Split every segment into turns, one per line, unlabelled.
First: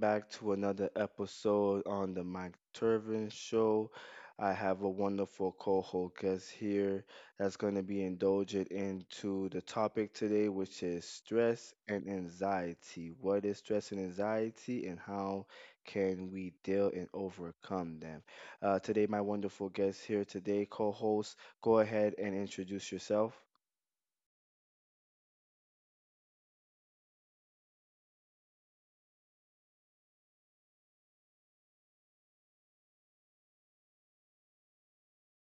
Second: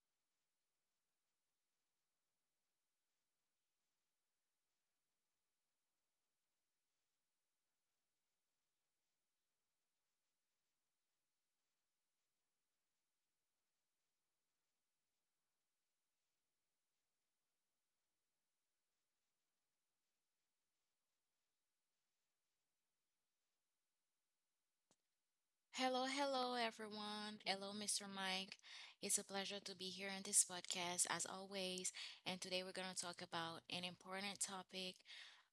back to another episode on the Mike Turvin Show. I have a wonderful co-host guest here that's going to be indulgent into the topic today, which is stress and anxiety. What is stress and anxiety, and how can we deal and overcome them? Today, my wonderful guest here today, co-host, go ahead and introduce yourself.
Hello, hello, everyone. Hello, Mr. Mike. It's a pleasure to be here on this podcast, as always. And today we're going to talk about an important topic,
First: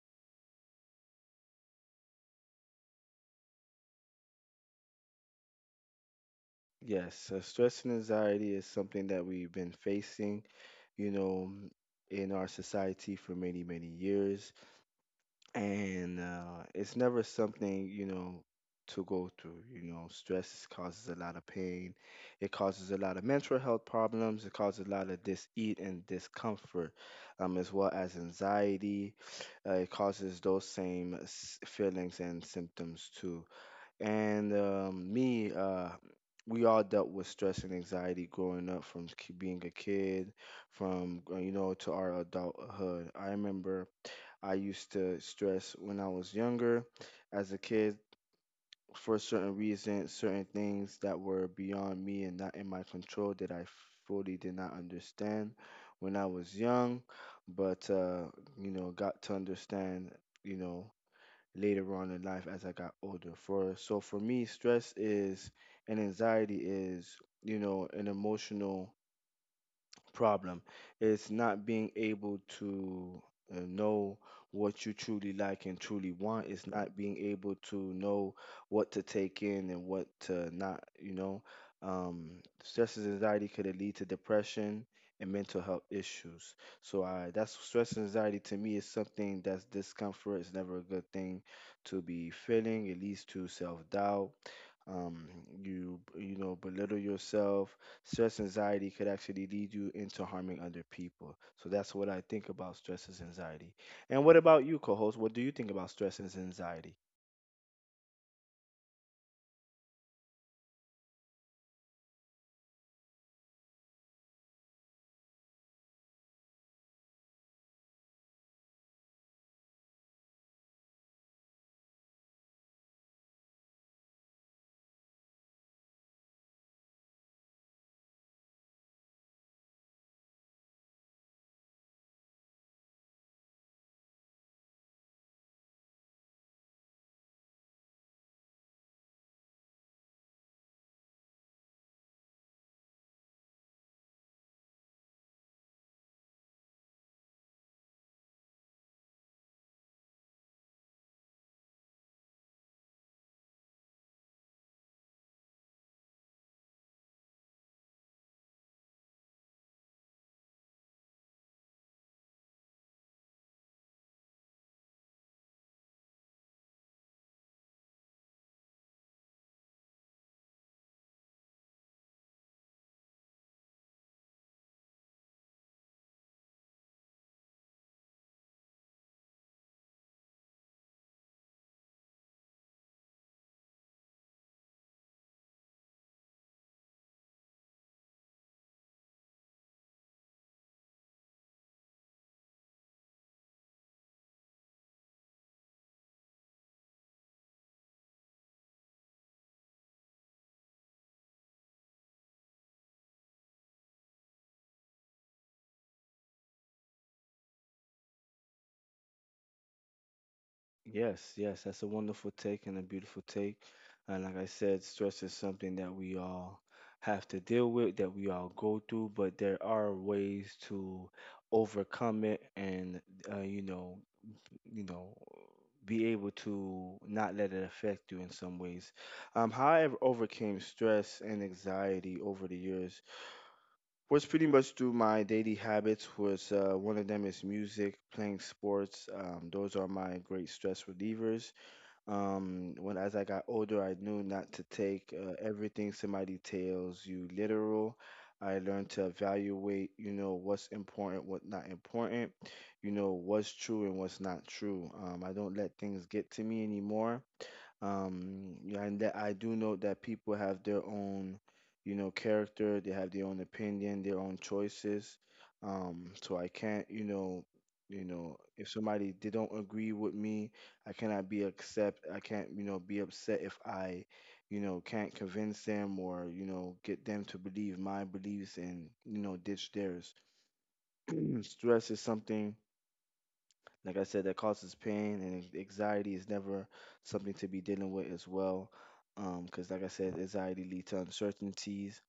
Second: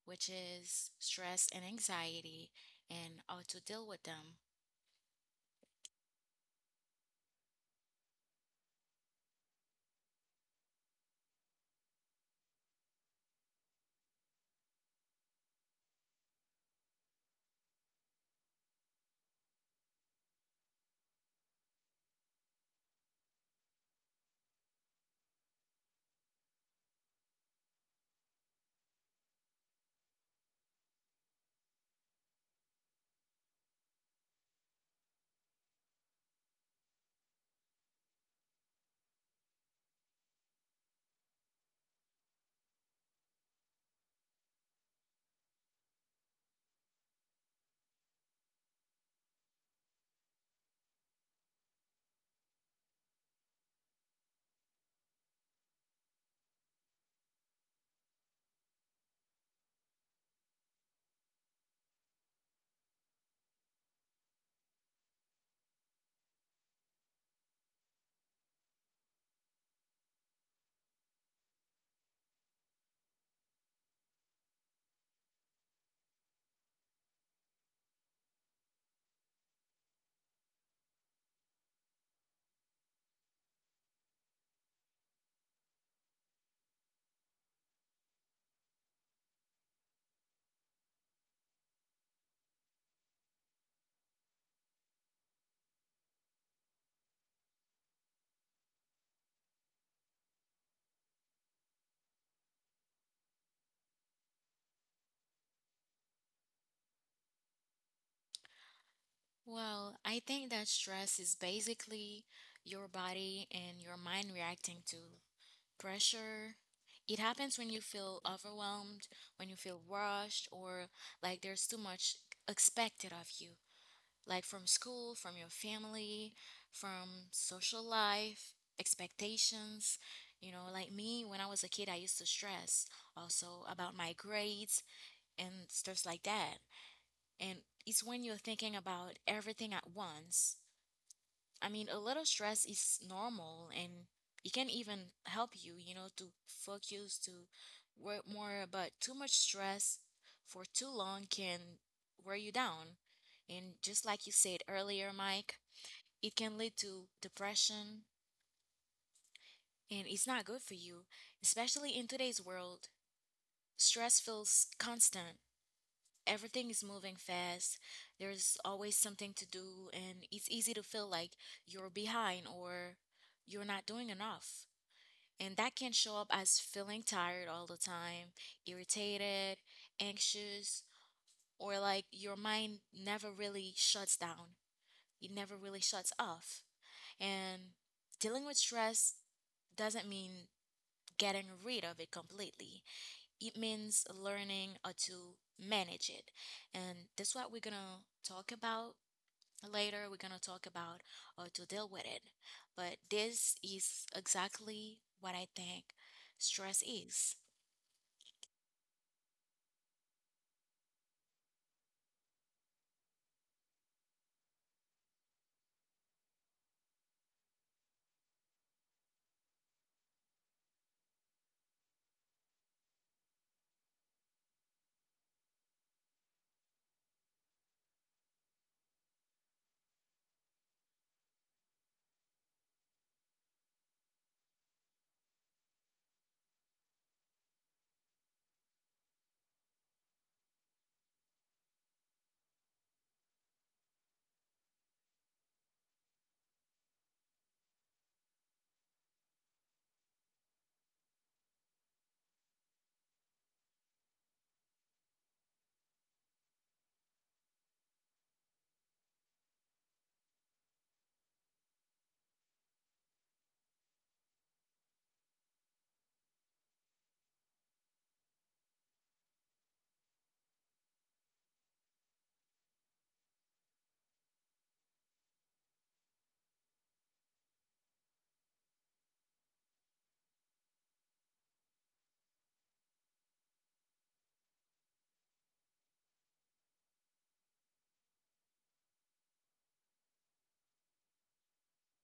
which is stress and anxiety and how to deal with them.
Yes, stress and anxiety is something that we've been facing, you know, in our society for many, many years. And it's never something, you know, to go through. You know, stress causes a lot of pain. It causes a lot of mental health problems. It causes a lot of dis-ease and discomfort, as well as anxiety. It causes those same feelings and symptoms too and we all dealt with stress and anxiety growing up from being a kid, from you know to our adulthood. I remember I used to stress when I was younger, as a kid, for certain reasons, certain things that were beyond me and not in my control that I fully did not understand when I was young, but you know got to understand, you know later on in life as I got older. For so for me, stress is and anxiety is, you know, an emotional problem. It's not being able to know what you truly like and truly want. It's not being able to know what to take in and what to not, you know. Um, Stress and anxiety could lead to depression and mental health issues. So I, that's stress and anxiety to me is something that's discomfort. It's never a good thing to be feeling. It leads to self doubt. Um, you you know belittle yourself. Stress anxiety could actually lead you into harming other people. So that's what I think about stress is anxiety. And what about you, co-host? What do you think about stress is anxiety?
Well, I think that stress is basically your body and your mind reacting to pressure. It happens when you feel overwhelmed, when you feel rushed, or like there's too much expected of you, like from school, from your family, from social life, expectations. You know, like me, when I was a kid, I used to stress also about my grades and stuff like that. And it's when you're thinking about everything at once. I mean, a little stress is normal and it can even help you, you know, to focus, to work more, but too much stress for too long can wear you down. And just like you said earlier, Mike, it can lead to depression, and it's not good for you, especially in today's world. Stress feels constant. Everything is moving fast. There's always something to do, and it's easy to feel like you're behind or you're not doing enough. And that can show up as feeling tired all the time, irritated, anxious, or like your mind never really shuts down. It never really shuts off. And dealing with stress doesn't mean getting rid of it completely. It means learning how to manage it. And that's what we're going to talk about later. We're going to talk about how to deal with it. But this is exactly what I think stress is.
Yes, yes, that's a wonderful take and a beautiful take. And like I said, stress is something that we all have to deal with, that we all go through, but there are ways to overcome it and, uh, you know, you know, be able to not let it affect you in some ways. How I overcame stress and anxiety over the years was pretty much through my daily habits. Was one of them is music, playing sports. Those are my great stress relievers. When as I got older, I knew not to take everything somebody tells you literal. I learned to evaluate, you know, what's important, what not important, you know, what's true and what's not true. I don't let things get to me anymore, yeah, and that I do know that people have their own, you know, character. They have their own opinion, their own choices. So I can't, you know, you know, if somebody they don't agree with me, I can't, you know, be upset if I, you know, can't convince them or, you know, get them to believe my beliefs and, you know, ditch theirs. Stress is something, like I said, that causes pain, and anxiety is never something to be dealing with as well. Because, like I said, anxiety leads to uncertainties.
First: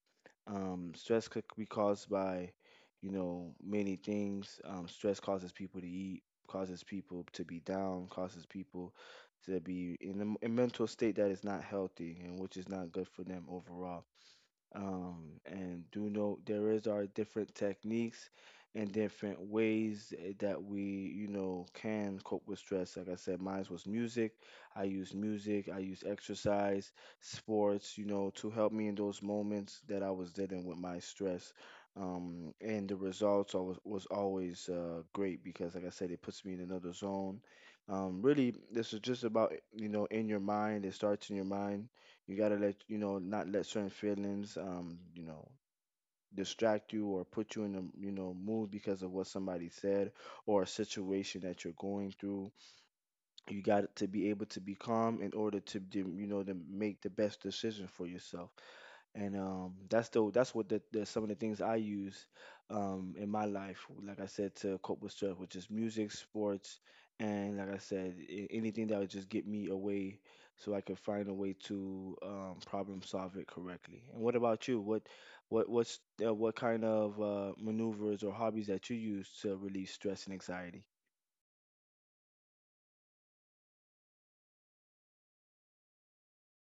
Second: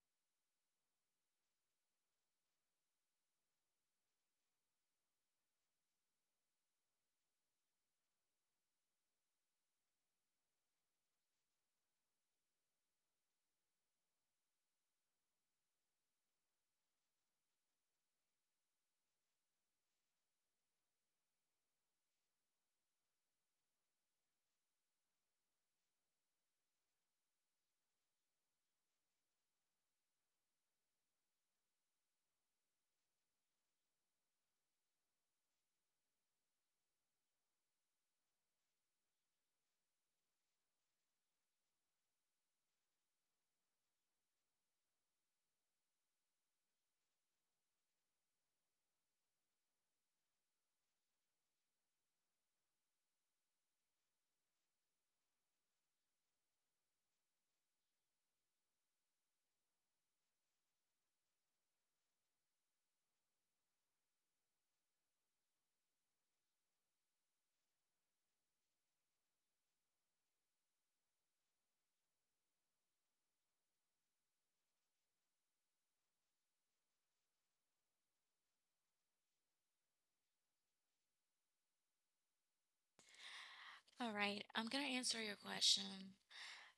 Stress could be caused by, you know, many things. Stress causes people to eat, causes people to be down, causes people to be in a mental state that is not healthy and which is not good for them overall. um, and do know there is our different techniques and different ways, that we, you know, can cope with stress. Like I said, mine was music. I use music, I use exercise, sports, you know, to help me in those moments that I was dealing with my stress. And the results was always great because, like I said, it puts me in another zone. Really, this is just about, you know, in your mind. It starts in your mind. You gotta let, you know, not let certain feelings, you know, distract you or put you in a, you know, mood because of what somebody said or a situation that you're going through. You got to be able to be calm in order to you know to make the best decision for yourself, and that's the that's what the some of the things I use in my life. Like I said, to cope with stress, which is music, sports, and like I said, anything that would just get me away, so I could find a way to problem solve it correctly. And what about you? What's what kind of maneuvers or hobbies that you use to relieve stress and anxiety?
All right, I'm going to answer your question.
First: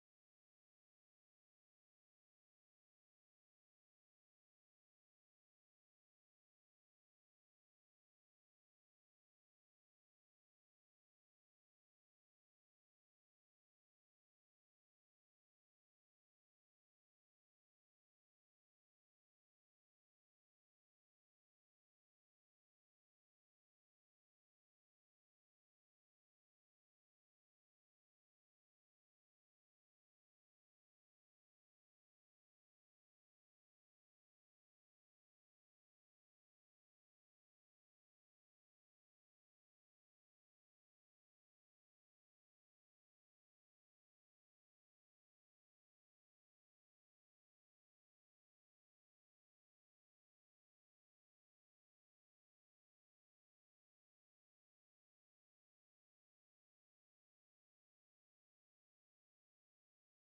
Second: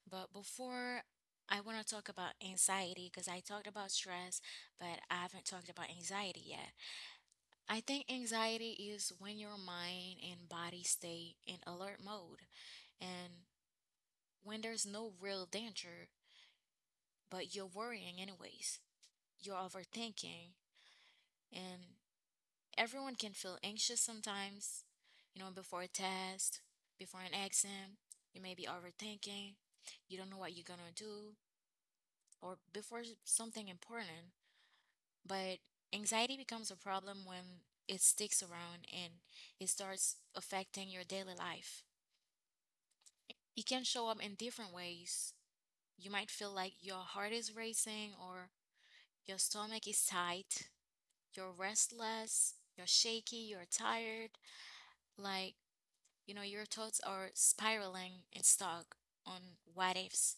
But before, I want to talk about anxiety because I talked about stress, but I haven't talked about anxiety yet. I think anxiety is when your mind and body stay in alert mode and when there's no real danger, but you're worrying anyways. You're overthinking, and everyone can feel anxious sometimes, you know, before a test, before an exam. You may be overthinking, you don't know what you're gonna do, or before something important. But anxiety becomes a problem when it sticks around and it starts affecting your daily life. It can show up in different ways. You might feel like your heart is racing or your stomach is tight, you're restless, you're shaky, you're tired, like, you know, your thoughts are spiraling and stuck on what ifs,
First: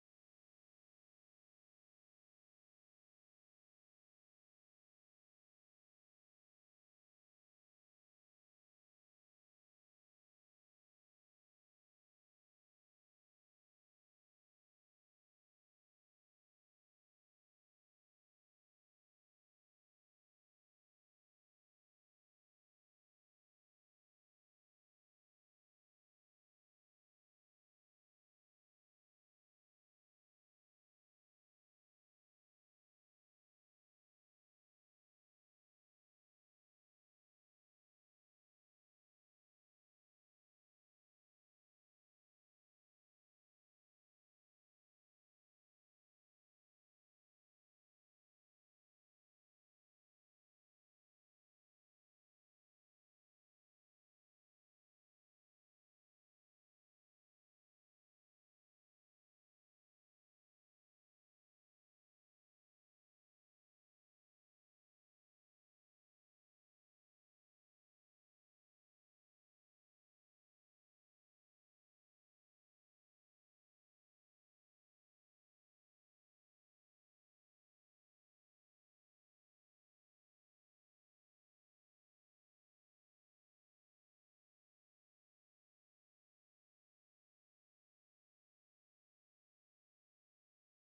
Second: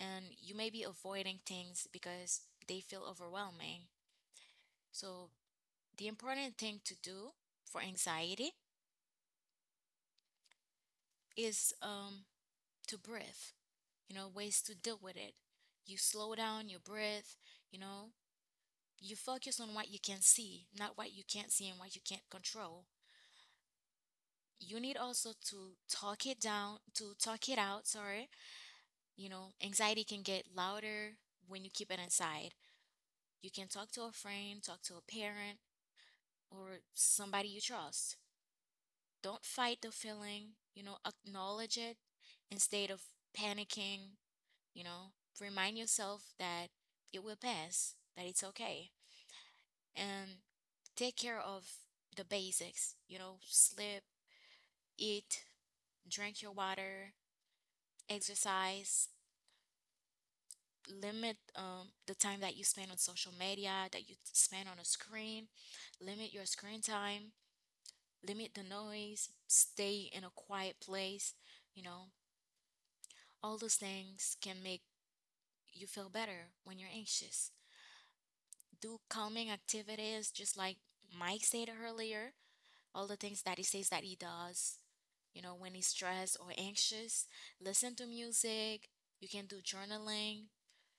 and you may be avoiding things because they feel overwhelming. So, the important thing to do for anxiety is to breathe, you know, ways to deal with it. You slow down, you breathe, you know, you focus on what you can see, not what you can't see and what you can't control. You need also to talk it down, to talk it out. Sorry, you know, anxiety can get louder when you keep it inside. You can talk to a friend, talk to a parent, or somebody you trust. Don't fight the feeling, you know, acknowledge it instead of panicking, you know, remind yourself that it will pass, that it's okay. And take care of the basics, you know, sleep, eat, drink your water, exercise, limit the time that you spend on social media, that you spend on a screen, limit your screen time, limit the noise, stay in a quiet place, you know, all those things can make you feel better when you're anxious. Do calming activities, just like Mike said earlier, all the things that he says that he does. You know, when he's stressed or anxious, listen to music. You can do journaling,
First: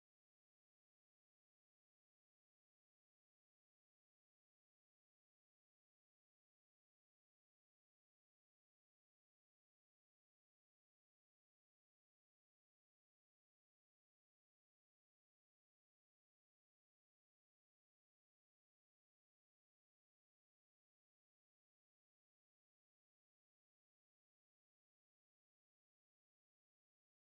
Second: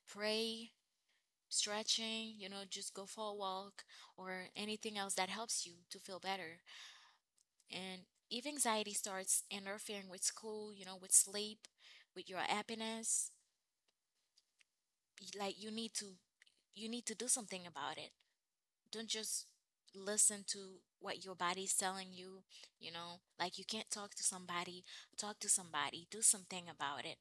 pray, stretching, you know, just go for a walk or anything else that helps you to feel better. And if anxiety starts interfering with school, you know, with sleep, with your happiness, like you need to do something about it. Don't just listen to what your body's telling you, you know? Like you can't talk to somebody, do something about it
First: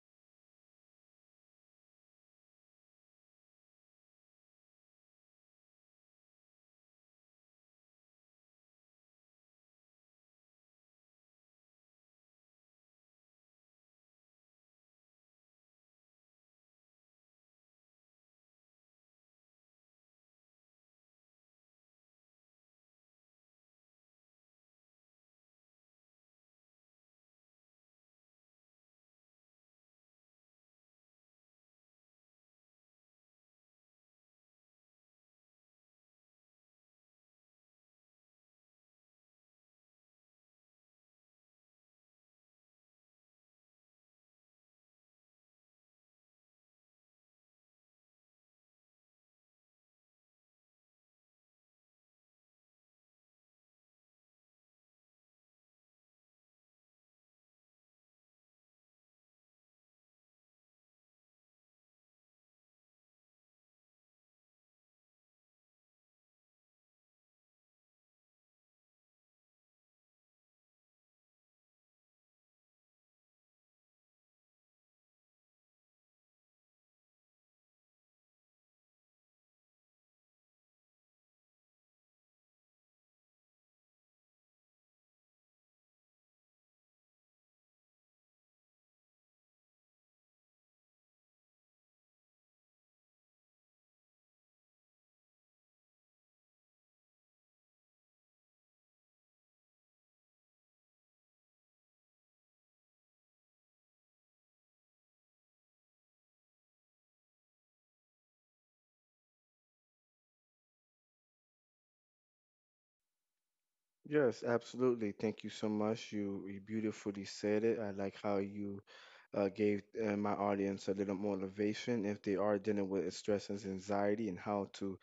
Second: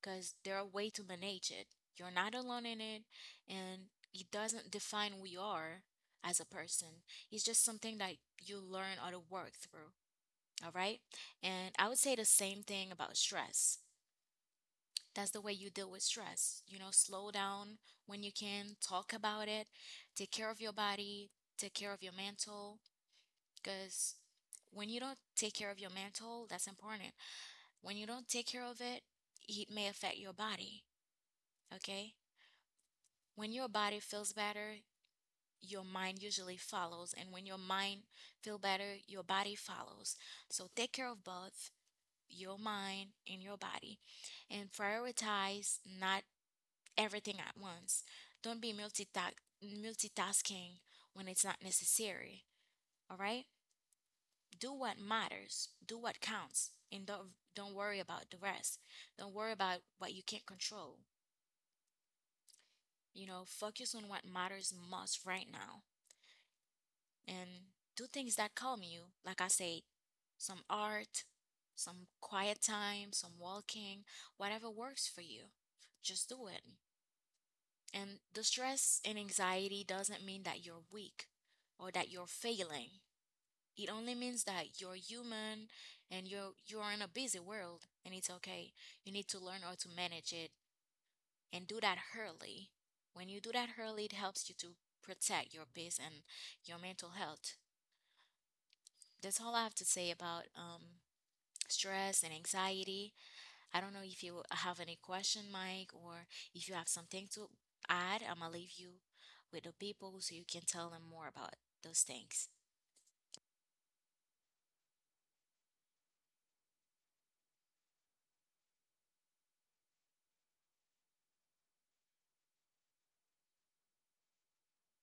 because there are way to manage it. You're not alone in it and it doesn't define who you are as a person. It's just something that you learn or to work through. All right. And I would say the same thing about stress. That's the way you deal with stress. You know, slow down when you can, talk about it, take care of your body, take care of your mental because when you don't take care of your mental, that's important. When you don't take care of it, it may affect your body, okay? When your body feels better, your mind usually follows, and when your mind feel better, your body follows. So take care of both your mind and your body and prioritize not everything at once. Don't be multitasking when it's not necessary, all right? Do what matters, do what counts, and don't worry about the rest. Don't worry about what you can't control. You know, focus on what matters most right now and do things that calm you. Like I say, some art, some quiet time, some walking, whatever works for you. Just do it. And the stress and anxiety doesn't mean that you're weak or that you're failing. It only means that you're human and you're in a busy world and it's okay. You need to learn how to manage it and do that early. When you do that early, it helps you to protect your peace and your mental health. That's all I have to say about stress and anxiety. I don't know if you have any question, Mike, or if you have something to add. I'm gonna leave you with the people so you can tell them more about those things.
Yes, absolutely. Thank you so much. You beautifully said it. I like how you gave my audience a little motivation if they are dealing with stress and anxiety and how to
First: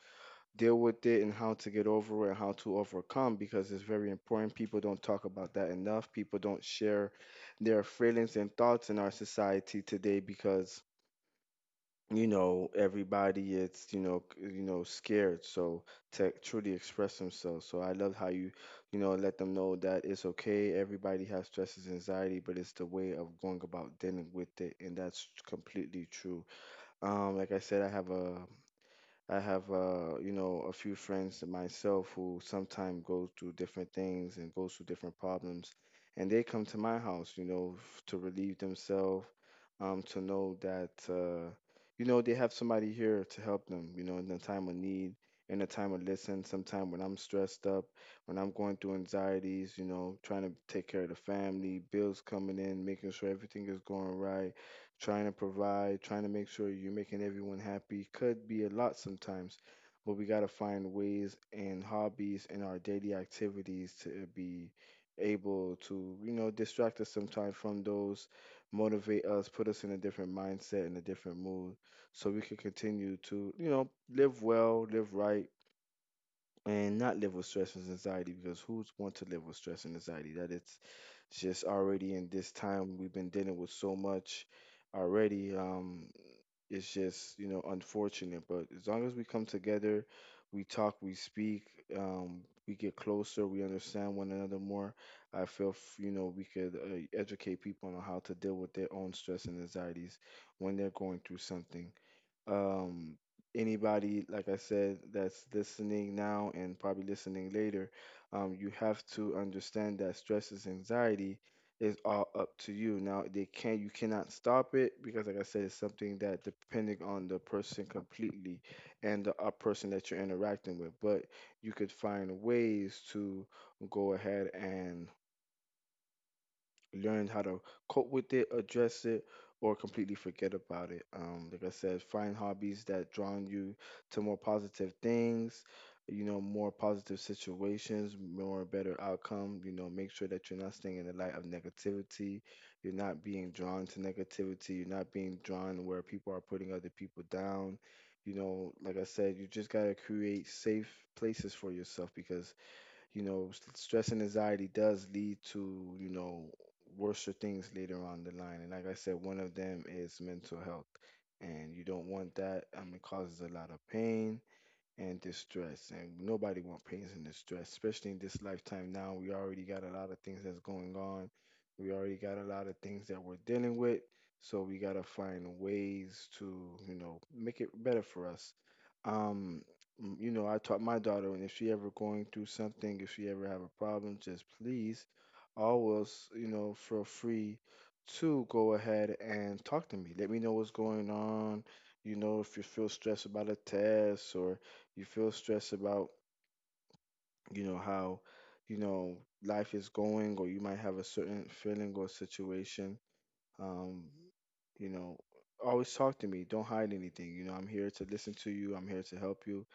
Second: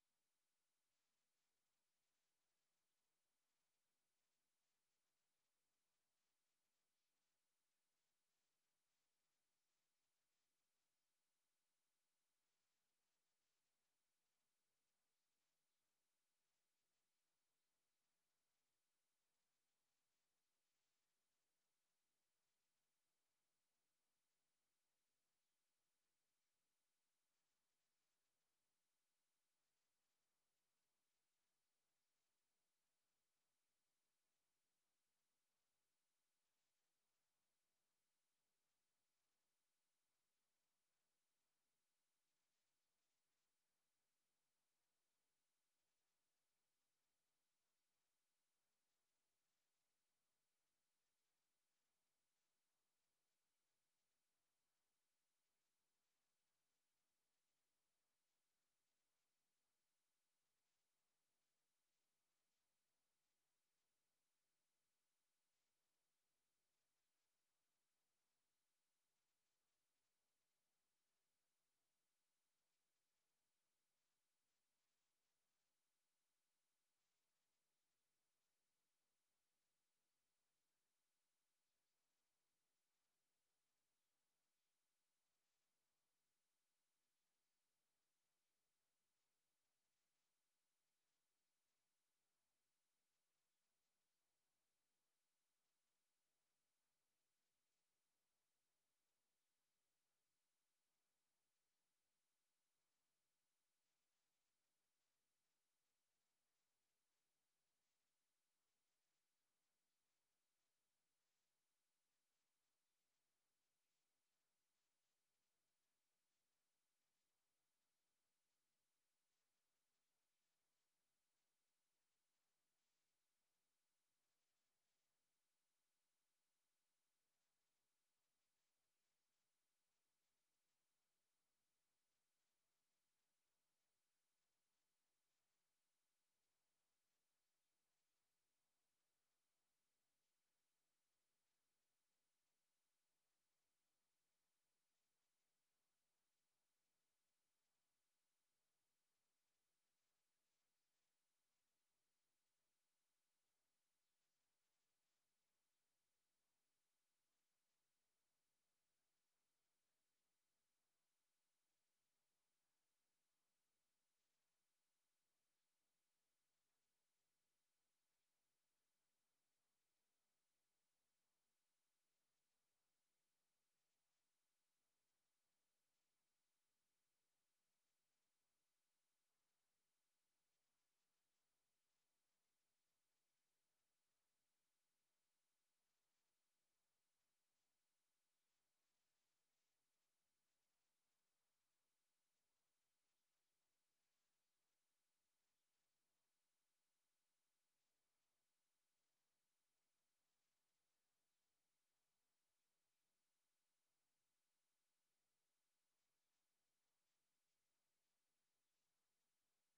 deal with it and how to get over it and how to overcome because it's very important. People don't talk about that enough. People don't share their feelings and thoughts in our society today, because you know everybody it's, you know, you know scared, so to truly express themselves. So I love how you, you know, let them know that it's okay. Everybody has stresses anxiety, but it's the way of going about dealing with it, and that's completely true. Like I said, I have you know a few friends and myself who sometimes go through different things and goes through different problems, and they come to my house, you know, to relieve themselves, to know that you know they have somebody here to help them. You know, in the time of need, in the time of listen. Sometime when I'm stressed up, when I'm going through anxieties, you know, trying to take care of the family, bills coming in, making sure everything is going right, trying to provide, trying to make sure you're making everyone happy. Could be a lot sometimes. But we gotta find ways and hobbies and our daily activities to be able to, you know, distract us sometimes from those, motivate us, put us in a different mindset, in a different mood, so we can continue to, you know, live well, live right, and not live with stress and anxiety. Because who's want to live with stress and anxiety? That it's just, already in this time, we've been dealing with so much already. It's just, you know, unfortunate. But as long as we come together, we talk, we speak, um, we get closer, we understand one another more. I feel, you know, we could educate people on how to deal with their own stress and anxieties when they're going through something. um, Anybody, like I said, that's listening now and probably listening later, you have to understand that stress is anxiety is all up to you. Now they can you cannot stop it, because like I said, it's something that depending on the person completely and the person that you're interacting with, but you could find ways to go ahead and learn how to cope with it, address it, or completely forget about it. Like I said, find hobbies that draw you to more positive things, you know, more positive situations, more better outcome. You know, make sure that you're not staying in the light of negativity. You're not being drawn to negativity. You're not being drawn where people are putting other people down. You know, like I said, you just gotta create safe places for yourself, because you know, stress and anxiety does lead to, you know, worse things later on the line. And like I said, one of them is mental health. And you don't want that. It causes a lot of pain and distress, and nobody want pains and distress, especially in this lifetime. Now we already got a lot of things that's going on. We already got a lot of things that we're dealing with, so we got to find ways to, you know, make it better for us. um you know, I taught my daughter, and if she ever going through something, if she ever have a problem, just please always, you know, feel free to go ahead and talk to me, let me know what's going on. You know, if you feel stressed about a test or you feel stressed about, you know, how, you know, life is going, or you might have a certain feeling or situation, um, you know, always talk to me. Don't hide anything. You know, I'm here to listen to you. I'm here to help you.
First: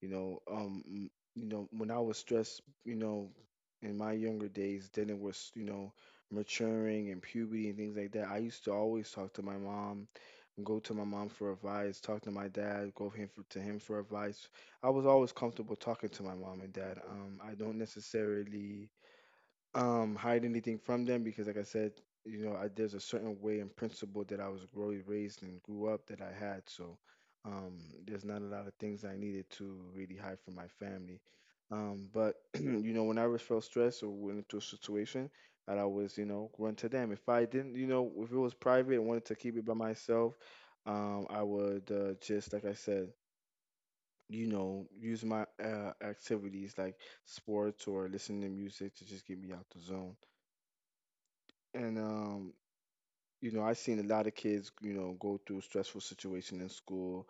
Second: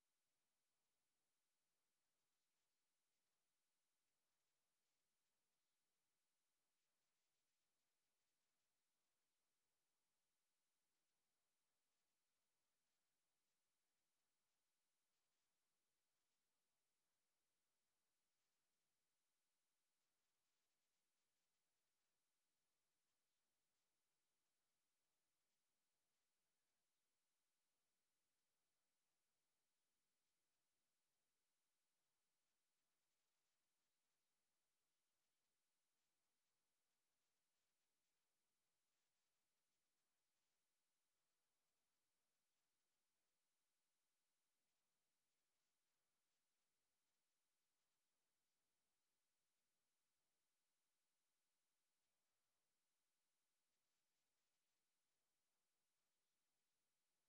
You know, m- you know, When I was stressed, in my younger days, then it was, maturing and puberty and things like that. I used to always talk to my mom, go to my mom for advice, talk to my dad, to him for advice. I was always comfortable talking to my mom and dad. I don't necessarily hide anything from them because like I said, I, there's a certain way and principle that raised and grew up that I had. So um there's not a lot of things I needed to really hide from my family. Um, but you know, when I was felt stressed or went into a situation, I'd always, you know, run to them. If I didn't, you know, if it was private and wanted to keep it by myself, I would just like I said, you know, use my activities like sports or listening to music to just get me out the zone. And you know, I've seen a lot of kids, you know, go through stressful situation in school,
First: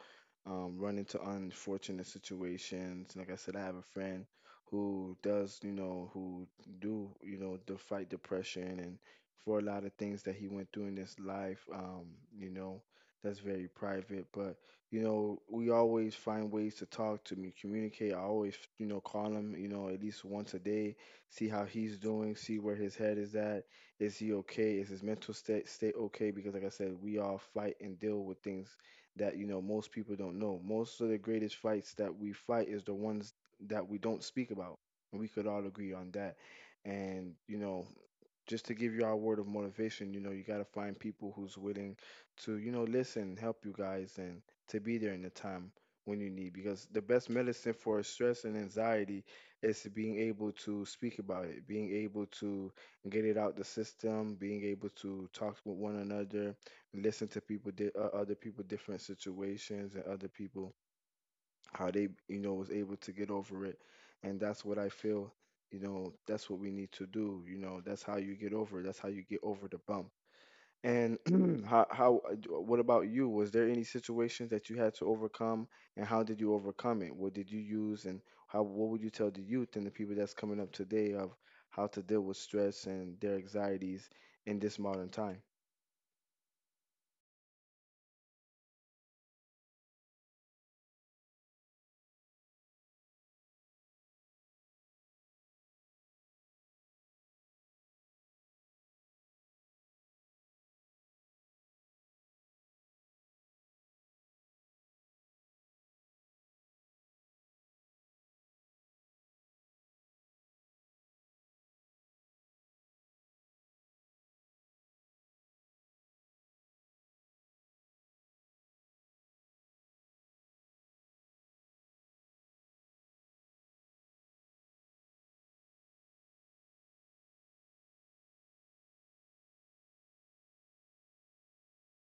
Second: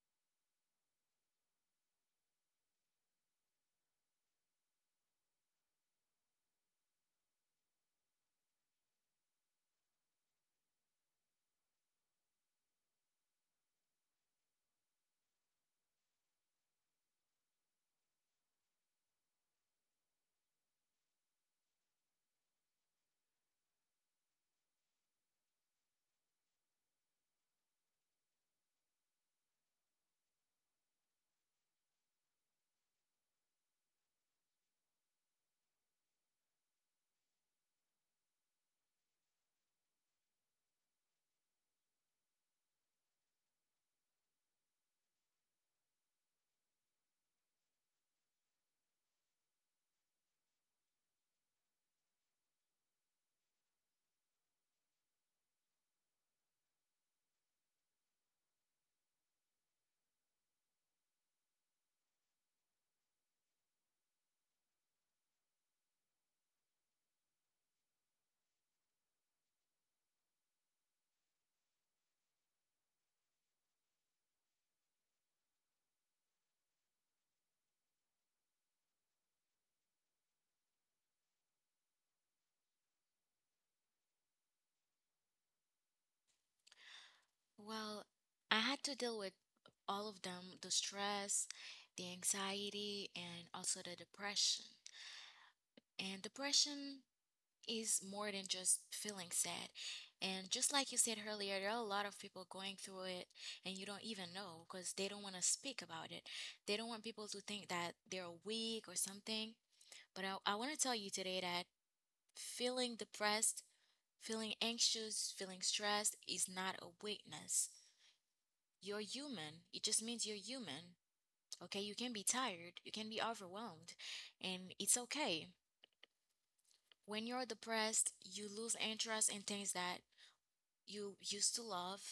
run into unfortunate situations. Like I said, I have a friend who do, you know, to fight depression and for a lot of things that he went through in his life, you know, that's very private. But, you know, we always find ways to talk, to me, communicate. I always, you know, call him, you know, at least once a day, see how he's doing, see where his head is at. Is he okay? Is his mental state okay? Because like I said, we all fight and deal with things that, you know, most people don't know. Most of the greatest fights that we fight is the ones that we don't speak about, and we could all agree on that. And you know, just to give you our word of motivation, you know, you got to find people who's willing to, you know, listen, help you guys, and to be there in the time when you need. Because the best medicine for stress and anxiety is being able to speak about it, being able to get it out the system, being able to talk with one another, listen to people, other people, different situations, and other people, how they, you know, was able to get over it. And that's what I feel. You know, that's what we need to do. You know, that's how you get over it. That's how you get over the bump. And how what about you? Was there any situations that you had to overcome, and how did you overcome it? What did you use, and how what would you tell the youth and the people that's coming up today of how to deal with stress and their anxieties in this modern time?
Well, I had to deal with all of them, the stress, the anxiety, and also the depression. And depression is more than just feeling sad. And just like you said earlier, there are a lot of people going through it and you don't even know because they don't want to speak about it. They don't want people to think that they're weak or something. But I want to tell you today that feeling depressed, feeling anxious, feeling stressed is not a weakness. You're human. It just means you're human. Okay, you can be tired, you can be overwhelmed, and it's okay. When you're depressed, you lose interest in things that you used to love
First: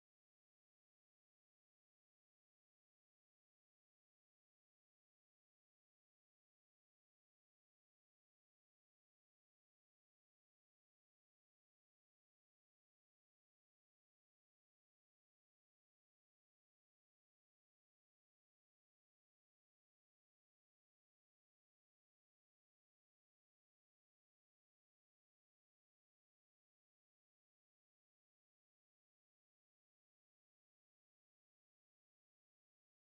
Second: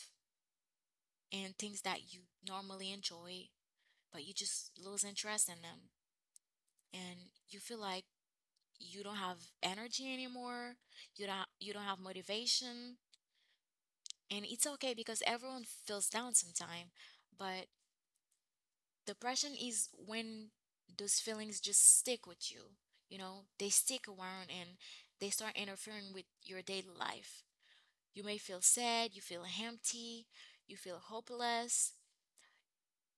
and things that you normally enjoy, but you just lose interest in them. And you feel like you don't have energy anymore, you don't have motivation, and it's okay because everyone feels down sometime, but depression is when those feelings just stick with you. You know, they stick around and they start interfering with your daily life. You may feel sad, you feel empty, you feel hopeless,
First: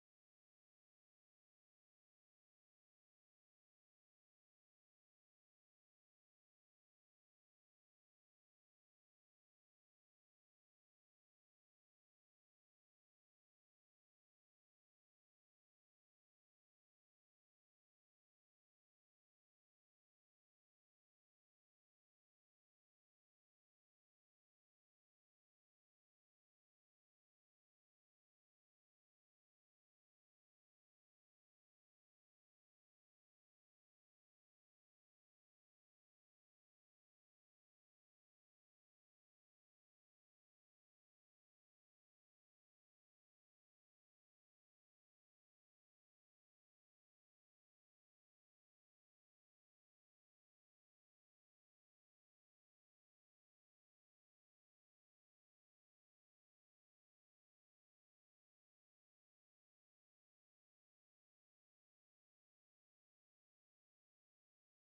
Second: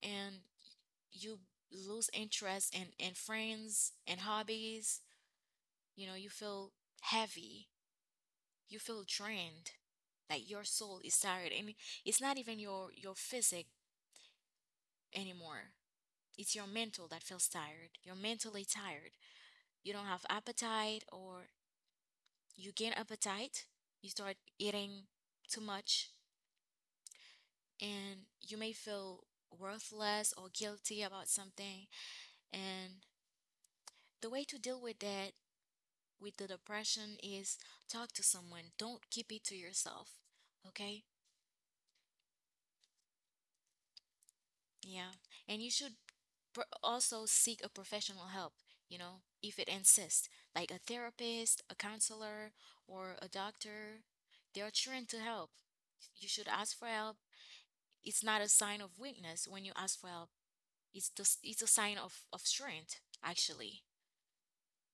and you lose interest in friends and hobbies. You know, you feel heavy, you feel drained, like your soul is tired. And it's not even your physic anymore, it's your mental that feels tired. You're mentally tired. You don't have appetite or you gain appetite, you start eating too much and you may feel worthless or guilty about something. And the way to deal with that, with the depression, is talk to someone. Don't keep it to yourself. Okay? Yeah. And you should also seek a professional help, you know, if it insists, like a therapist, a counselor, or a doctor. They are trained to help. You should ask for help. It's not a sign of weakness when you ask for help. It's just, it's a sign of strength, actually.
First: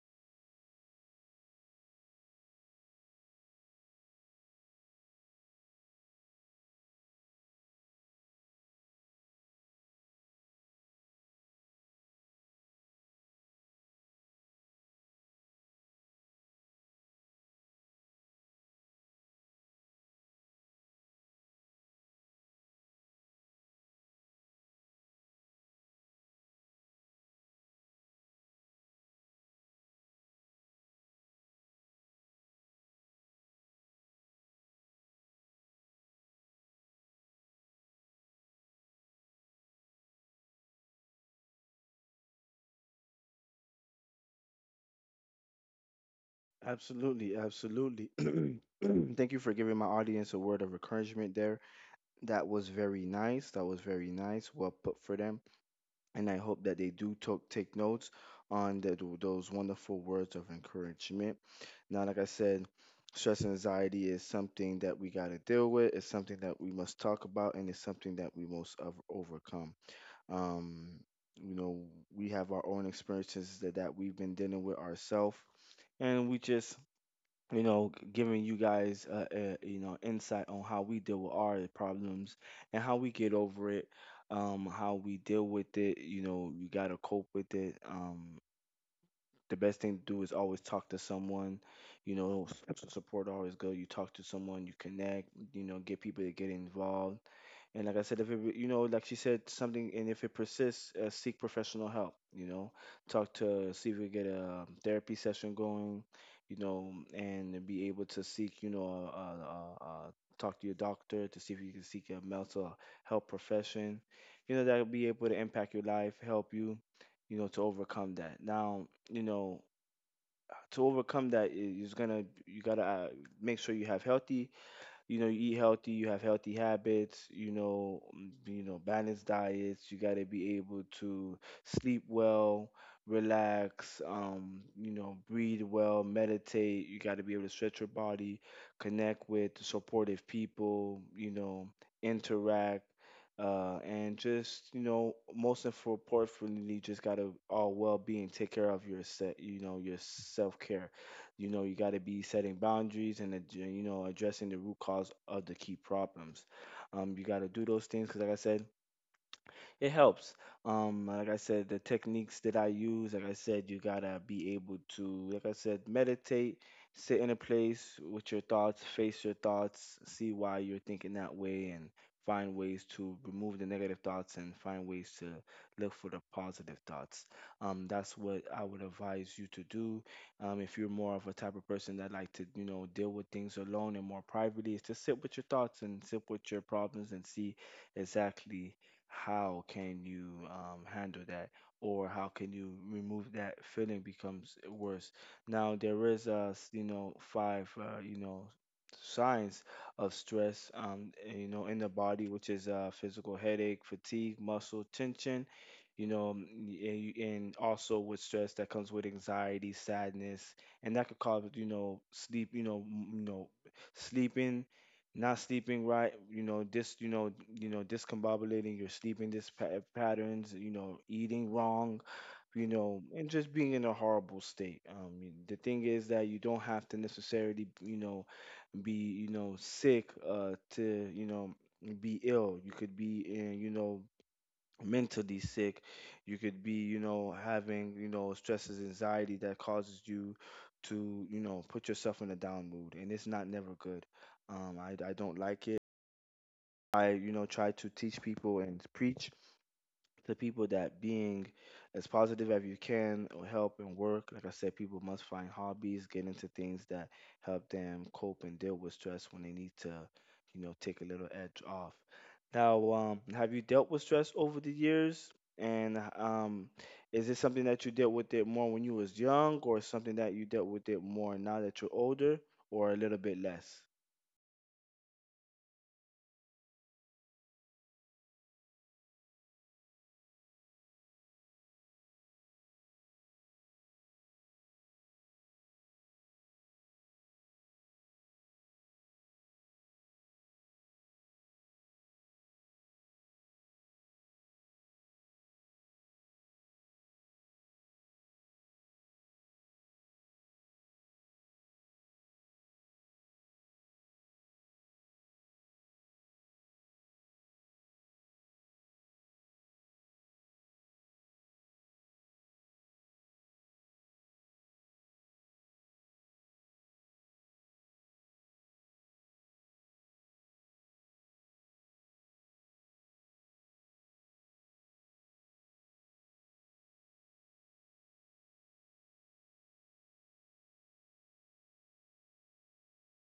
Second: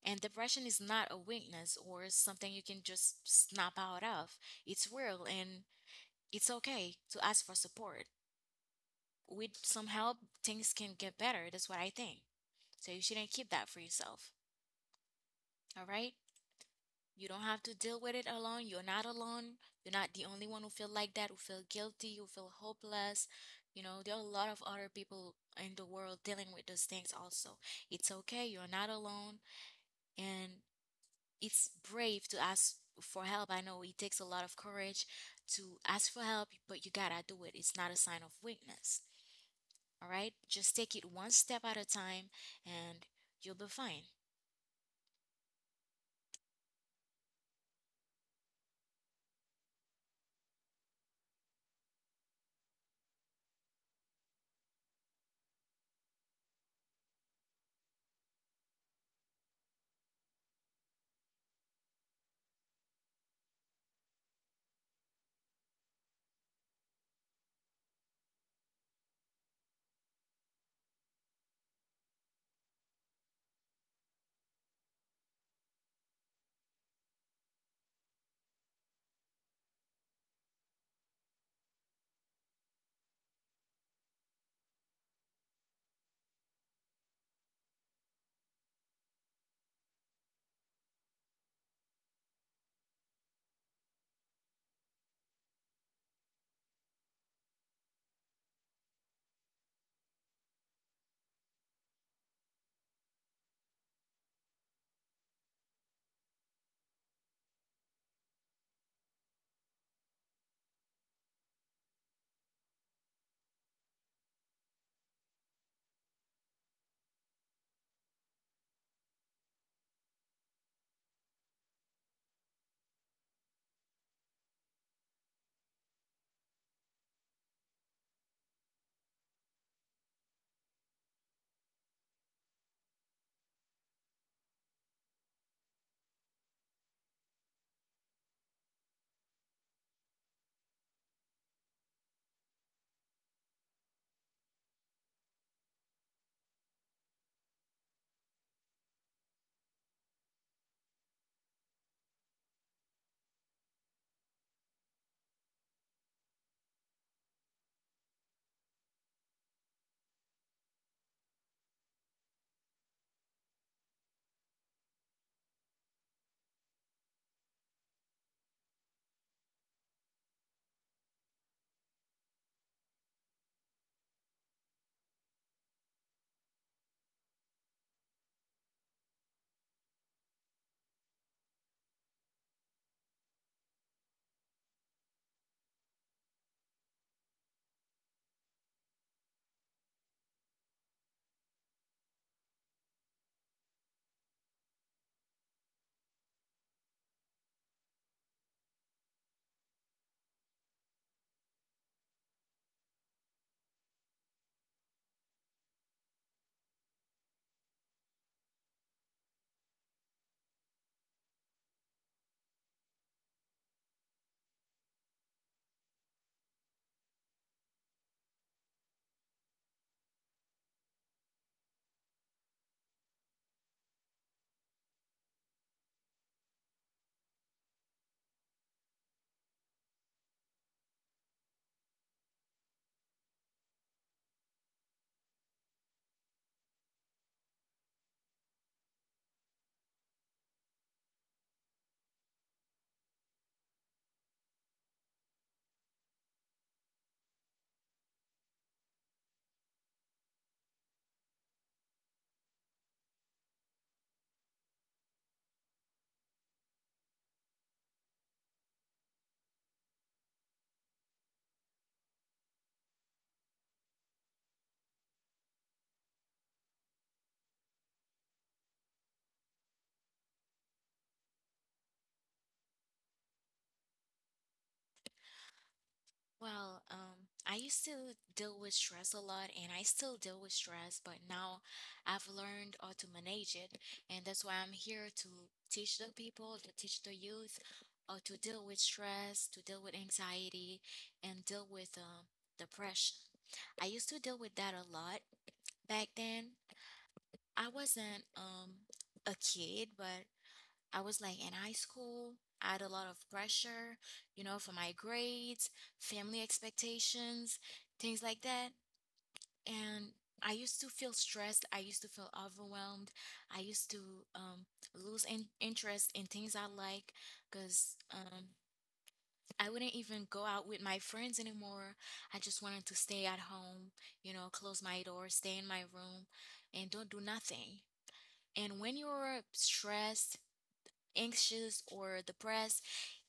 And depression is not a weakness or something you can just snap out of. It's real and it's okay to ask for support. With some help, things can get better. That's what I think. So you shouldn't keep that for yourself. All right? You don't have to deal with it alone. You're not alone. You're not the only one who feel like that, who feel guilty, who feel hopeless. You know, there are a lot of other people in the world dealing with those things also. It's okay. You're not alone. And it's brave to ask for help. I know it takes a lot of courage to ask for help, but you gotta do it. It's not a sign of weakness. All right? Just take it one step at a time and you'll be fine.
Absolutely, absolutely. Thank you for giving my audience a word of encouragement there. That was very nice. That was very nice. Well put for them. And I hope that they do talk, take notes on those wonderful words of encouragement. Now, like I said, stress and anxiety is something that we got to deal with. It's something that we must talk about, and it's something that we must overcome. Um, you know, we have our own experiences that we've been dealing with ourselves, and we just, you know, giving you guys you know, insight on how we deal with our problems and how we get over it, how we deal with it. You know, you gotta cope with it. The best thing to do is always talk to someone. You know, support always good. You talk to someone, you connect. You know, get people to get involved. And like I said, if it, you know, like she said something, and if it persists, seek professional help. You know, talk to see if we get a therapy session going. You know, and be able to seek, you know, uh, talk to your doctor to see if you can seek a mental health profession. You know, that'll be able to impact your life, help you, you know, to overcome that. Now, you know, to overcome that is gonna, you gotta make sure you have healthy, you know, you eat healthy, you have healthy habits, you know, you know, balanced diets. You got to be able to sleep well, relax, you know, breathe well, meditate. You got to be able to stretch your body, connect with supportive people, you know, interact, and just, you know, most importantly, just gotta all well being, take care of your set, you know, your self care. You know, you got to be setting boundaries and, you know, addressing the root cause of the key problems. You got to do those things because, like I said, it helps. Like I said, the techniques that I use, like I said, you gotta be able to, like I said, meditate, sit in a place with your thoughts, face your thoughts, see why you're thinking that way, and find ways to remove the negative thoughts and find ways to look for the positive thoughts. That's what I would advise you to do. If you're more of a type of person that like to, you know, deal with things alone and more privately, is to sit with your thoughts and sit with your problems and see exactly how can you handle that, or how can you remove that feeling becomes worse. Now there is you know, five you know, signs of stress, you know, in the body, which is physical headache, fatigue, muscle tension, you know, and also with stress that comes with anxiety, sadness. And that could cause, you know, sleep, you know, you know, sleeping, not sleeping right, you know, you know, you know, discombobulating your sleeping patterns, you know, eating wrong, you know, and just being in a horrible state. The thing is that you don't have to necessarily, you know, be, you know, sick, to, you know, be ill. You could be in, you know, mentally sick. You could be, you know, having, you know, stresses, anxiety that causes you to, you know, put yourself in a down mood, and it's not never good. I don't like it. I, you know, try to teach people and preach to people that being as positive as you can will help and work. Like I said, people must find hobbies, get into things that help them cope and deal with stress when they need to, you know, take a little edge off. Now, have you dealt with stress over the years? And is this something that you dealt with it more when you was young, or something that you dealt with it more now that you're older, or a little bit less?
Well, I used to deal with stress a lot and I still deal with stress, but now I've learned how to manage it. And that's why I'm here to teach the people, to teach the youth how to deal with stress, to deal with anxiety, and deal with depression. I used to deal with that a lot back then. I wasn't a kid, but I was like in high school, I had a lot of pressure, you know, for my grades, family expectations, things like that. And I used to feel stressed. I used to feel overwhelmed. I used to um, lose interest in things I like because I wouldn't even go out with my friends anymore. I just wanted to stay at home, you know, close my door, stay in my room, and don't do nothing. And when you're stressed, anxious, or depressed,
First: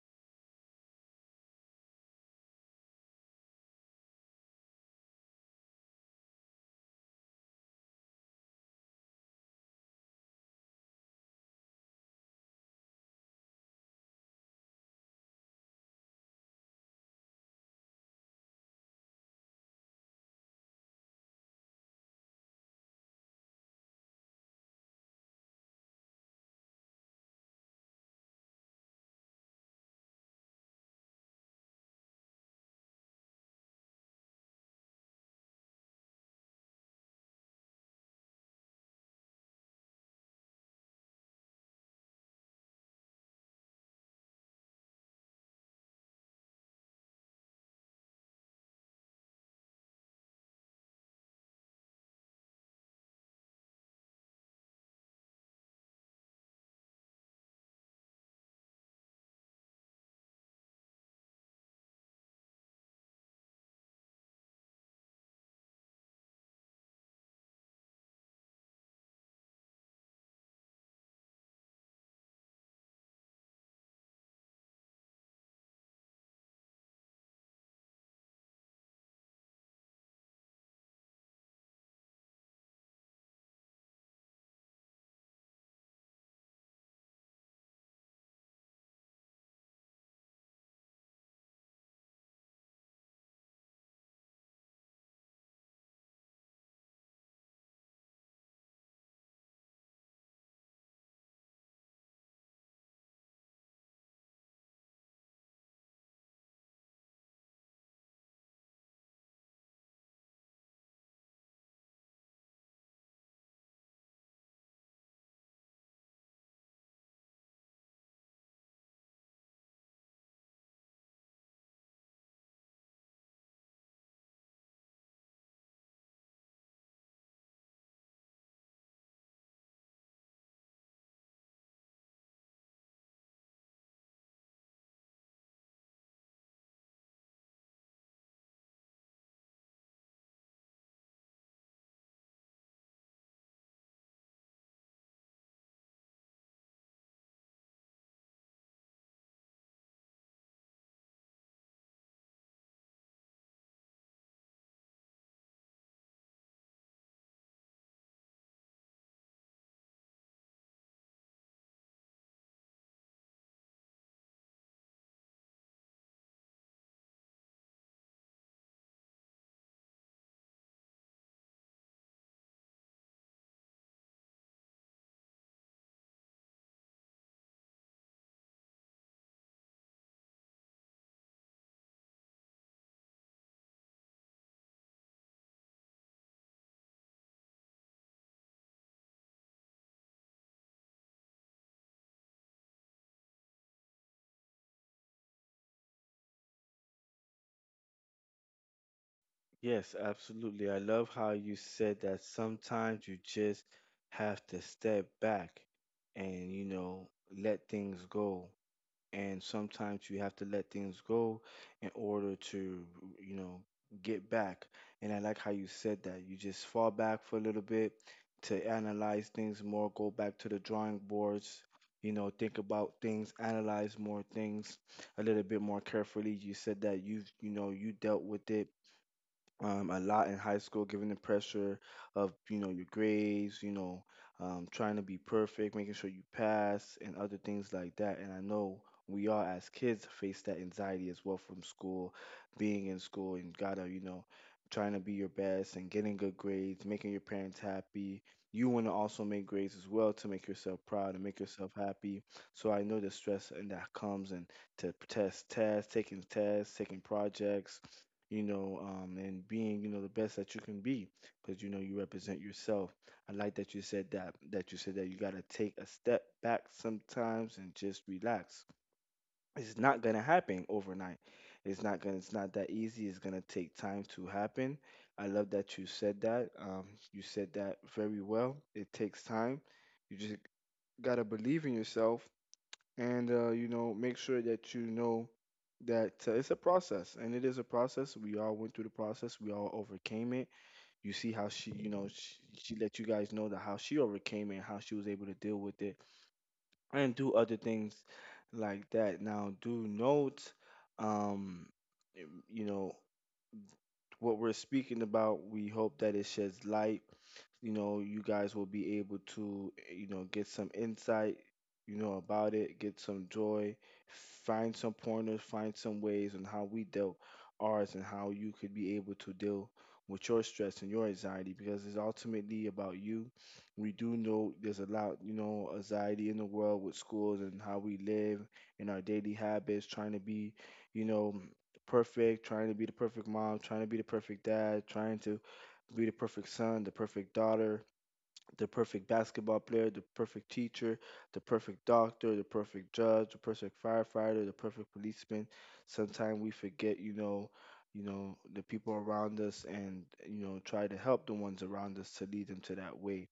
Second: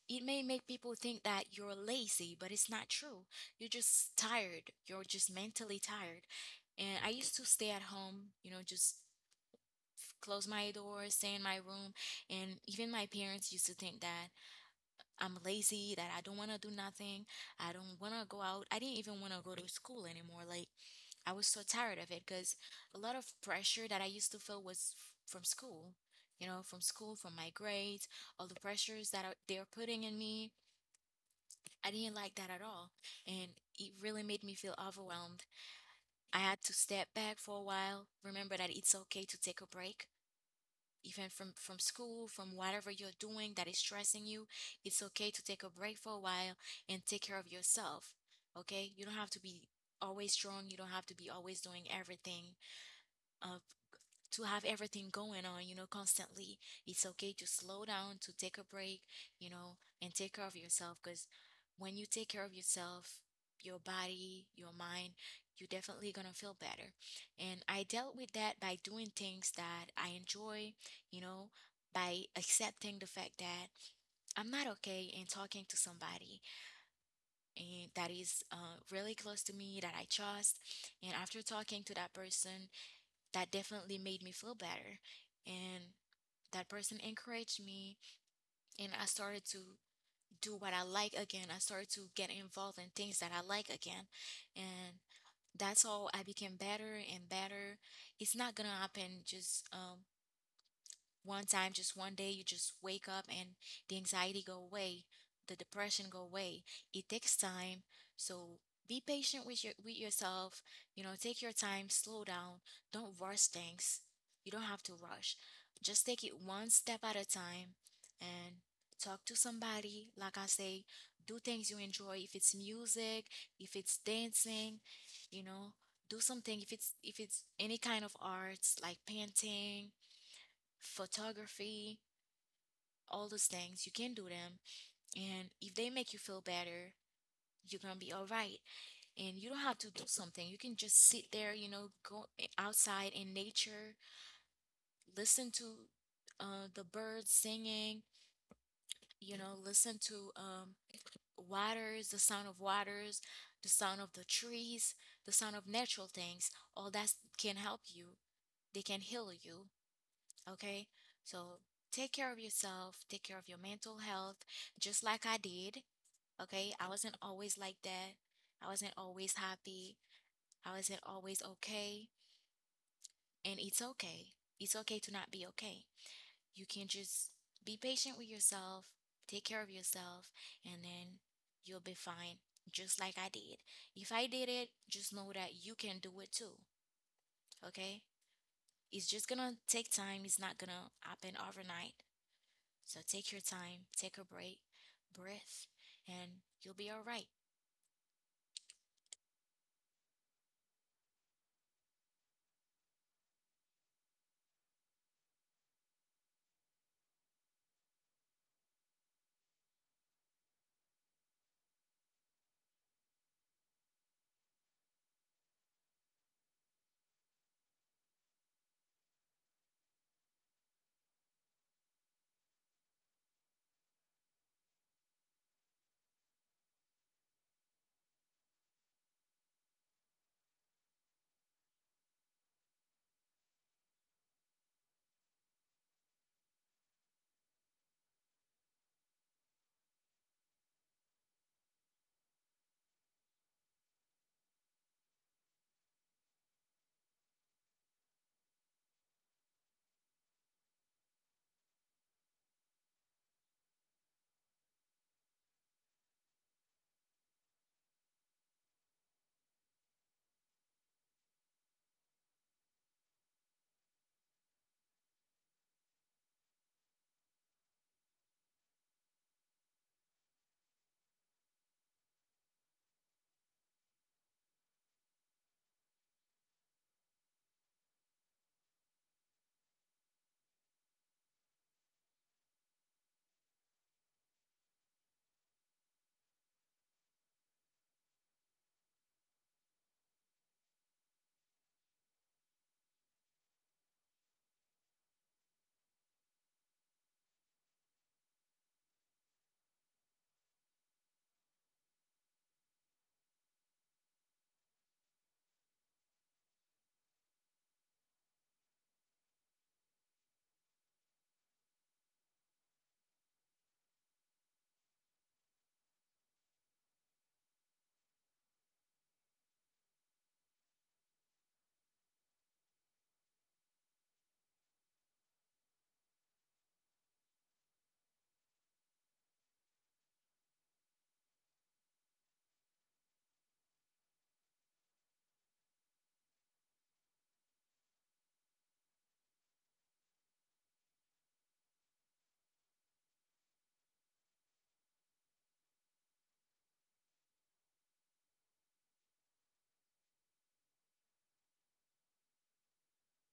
it may make people think that you're lazy, but it's not true. You're just tired. You're just mentally tired. And I used to stay at home, you know, just close my door, stay in my room. And even my parents used to think that I'm lazy, that I don't want to do nothing. I don't want to go out. I didn't even want to go to school anymore. Like, I was so tired of it because a lot of pressure that I used to feel was from school, you know, from school, from my grades, all the pressures that are, they're putting in me I didn't like that at all. And it really made me feel overwhelmed. I had to step back for a while, remember that it's okay to take a break. Even from school, from whatever you're doing that is stressing you, it's okay to take a break for a while and take care of yourself. Okay? You don't have to be always strong. You don't have to be always doing everything. Uh, to have everything going on, you know, constantly. It's okay to slow down, to take a break, you know, and take care of yourself because when you take care of yourself, your body, your mind, you're definitely gonna feel better. And I dealt with that by doing things that I enjoy, you know, by accepting the fact that I'm not okay and talking to somebody and that is really close to me that I trust. And after talking to that person, that definitely made me feel better. And that person encouraged me, and I started to do what I like again. I started to get involved in things that I like again. And that's how I became better and better. It's not gonna happen just one time. Just one day you just wake up and the anxiety go away, the depression go away. It takes time. So be patient with your with yourself. You know, take your time, slow down, don't rush things. You don't have to rush. Just take it one step at a time. And talk to somebody, like I say, do things you enjoy. If it's music, if it's dancing, you know, do something. If it's if it's any kind of arts, like painting, photography, all those things. You can do them. And if they make you feel better, you're gonna be all right. And you don't have to do something. You can just sit there, you know, go outside in nature, listen to the birds singing, you know, listen to waters, the sound of waters, the sound of the trees, the sound of natural things. All that can help you. They can heal you. Okay, so take care of yourself, take care of your mental health, just like I did. Okay, I wasn't always like that. I wasn't always happy. I wasn't always okay. And it's okay. It's okay to not be okay. You can just be patient with yourself, take care of yourself, and then you'll be fine, just like I did. If I did it, just know that you can do it too. Okay, it's just gonna take time, it's not gonna happen overnight. So take your time, take a break, breath, and you'll be all right.
Yes, absolutely. I love how you said that sometimes you just have to step back and, you know, let things go. And sometimes you have to let things go in order to, you know, get back. And I like how you said that. You just fall back for a little bit to analyze things more, go back to the drawing boards, you know, think about things, analyze more things a little bit more carefully. You said that you've, you know, you dealt with it a lot in high school, given the pressure of, you know, your grades, you know, trying to be perfect, making sure you pass, and other things like that. And I know we all as kids face that anxiety as well from school, being in school, and gotta, you know, trying to be your best and getting good grades, making your parents happy. You want to also make grades as well to make yourself proud and make yourself happy. So I know the stress and that comes, and to tests, taking projects, you know, and being, you know, the best that you can be because, you know, you represent yourself. I like that you said that, that you said that you got to take a step back sometimes and just relax. It's not going to happen overnight. It's not that easy. It's going to take time to happen. I love that you said that. You said that very well. It takes time. You just got to believe in yourself and, you know, make sure that you know that it's a process, and it is a process. We all went through the process. We all overcame it. You see how she let you guys know that how she overcame it, how she was able to deal with it and do other things like that. Now do note, um you know, what we're speaking about, we hope that it sheds light. You know, you guys will be able to, you know, get some insight, you know, about it, get some joy, find some pointers, find some ways on how we dealt ours and how you could be able to deal with your stress and your anxiety, because it's ultimately about you. We do know there's a lot, you know, anxiety in the world with schools and how we live and our daily habits, trying to be, you know, perfect, trying to be the perfect mom, trying to be the perfect dad, trying to be the perfect son, the perfect daughter, the perfect basketball player, the perfect teacher, the perfect doctor, the perfect judge, the perfect firefighter, the perfect policeman. Sometimes we forget, the people around us, and you know, try to help the ones around us to lead them to that way.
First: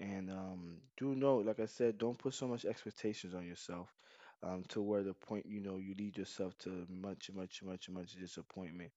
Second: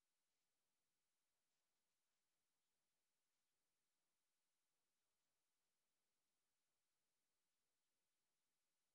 And do know, like I said, don't put so much expectations on yourself, to where the point, you know, you lead yourself to much, much, much, much disappointment.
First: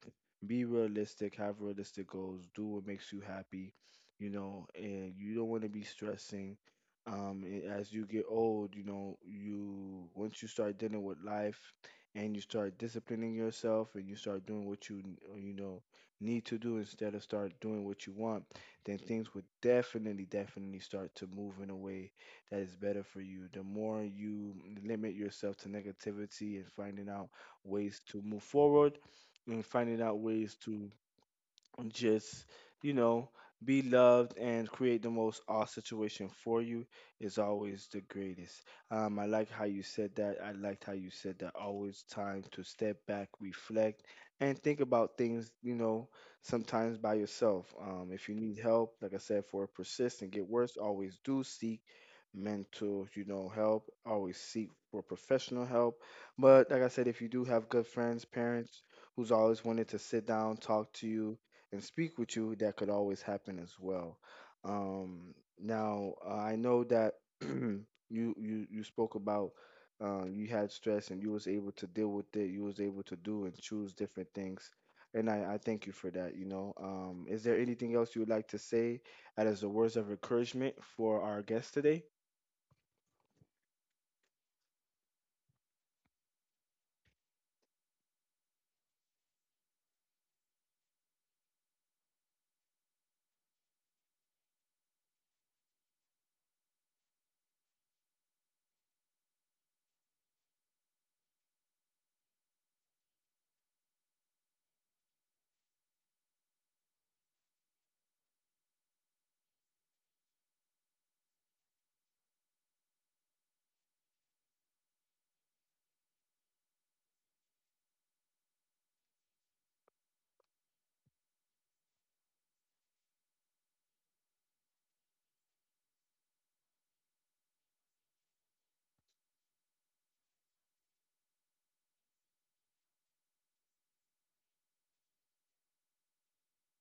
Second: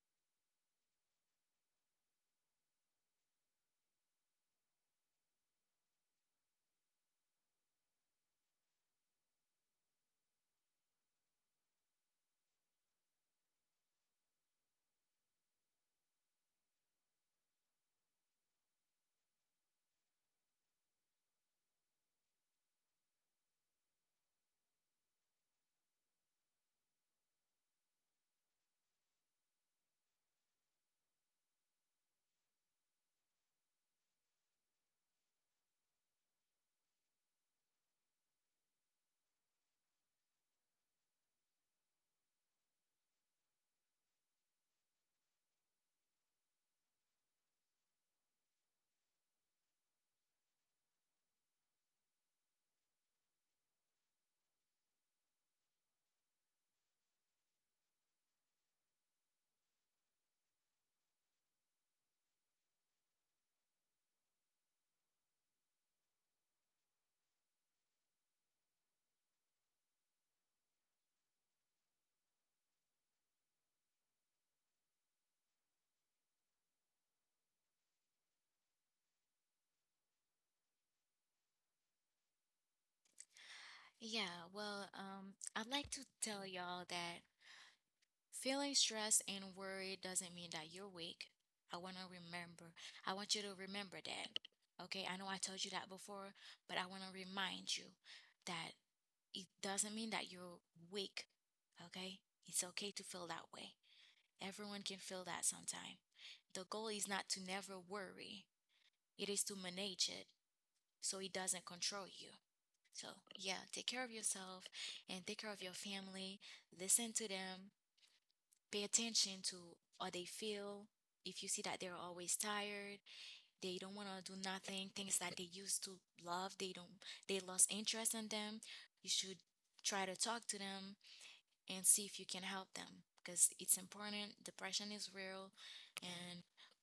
Be realistic, have realistic goals, do what makes you happy, you know, and you don't want to be stressing. As you get old, you know, you once you start dealing with life, and you start disciplining yourself, and you start doing what you, you know, need to do instead of start doing what you want, then things would definitely, definitely start to move in a way that is better for you. The more you limit yourself to negativity and finding out ways to move forward and finding out ways to just, you know, be loved and create the most odd situation for you is always the greatest. I like how you said that. I liked how you said that always time to step back, reflect, and think about things, you know, sometimes by yourself. If you need help, like I said, for persist and get worse, always do seek mental, you know, help. Always seek for professional help. But like I said, if you do have good friends, parents, who's always wanted to sit down, talk to you, and speak with you, that could always happen as well. Now, I know that you you spoke about, you had stress and you was able to deal with it. You was able to do and choose different things, and I thank you for that. You know, is there anything else you would like to say, as the words of encouragement for our guest today?
Yeah, well, I'd like to tell y'all that feeling stressed and worried doesn't mean that you're weak. I want to remember, I want you to remember that. Okay, I know I told you that before, but I want to remind you that it doesn't mean that you're weak. Okay, it's okay to feel that way. Everyone can feel that sometime. The goal is not to never worry, it is to manage it so it doesn't control you. So, yeah, take care of yourself and take care of your family. Listen to them. Pay attention to how they feel. If you see that they're always tired, they don't want to do nothing, things that they used to love, they don't they lost interest in them, you should try to talk to them and see if you can help them because it's important. Depression is real and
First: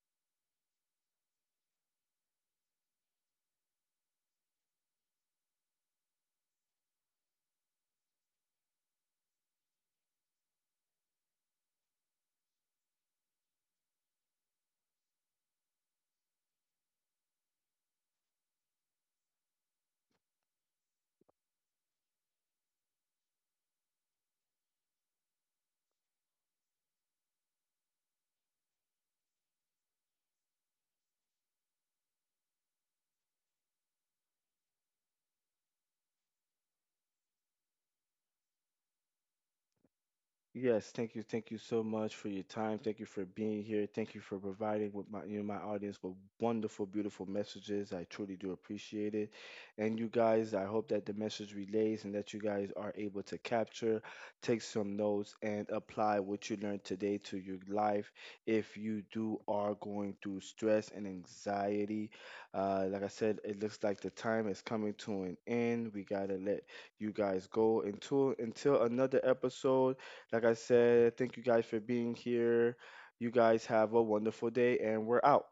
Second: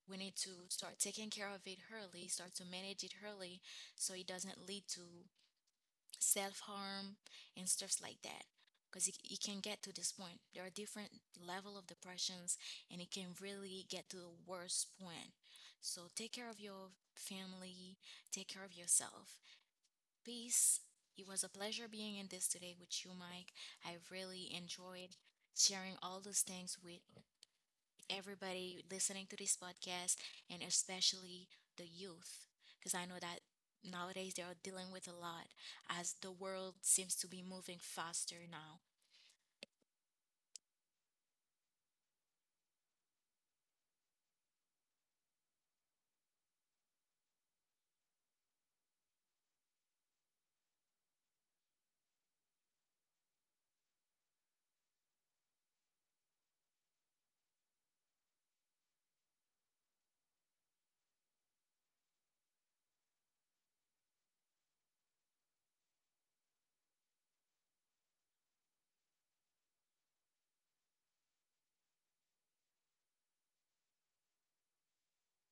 we need to start taking care of it early, start to manage it early so it doesn't lead to self harm and stuff like that because it can get to this point. There are different level of depressions and it can really get to the worst point. So take care of your family, take care of yourself. Peace. It was a pleasure being in this today with you, Mike. I really enjoyed sharing all those things with everybody listening to this podcast, and especially the youth, because I know that nowadays they are dealing with a lot as the world seems to be moving faster now.
Yes, thank you. Thank you so much for your time. Thank you for being here. Thank you for providing with my, you know, my audience with wonderful, beautiful messages. I truly do appreciate it. And you guys, I hope that the message relays and that you guys are able to capture, take some notes, and apply what you learned today to your life. If you do are going through stress and anxiety, like I said, it looks like the time is coming to an end. We gotta let you guys go until another episode. Like I said, thank you guys for being here. You guys have a wonderful day, and we're out.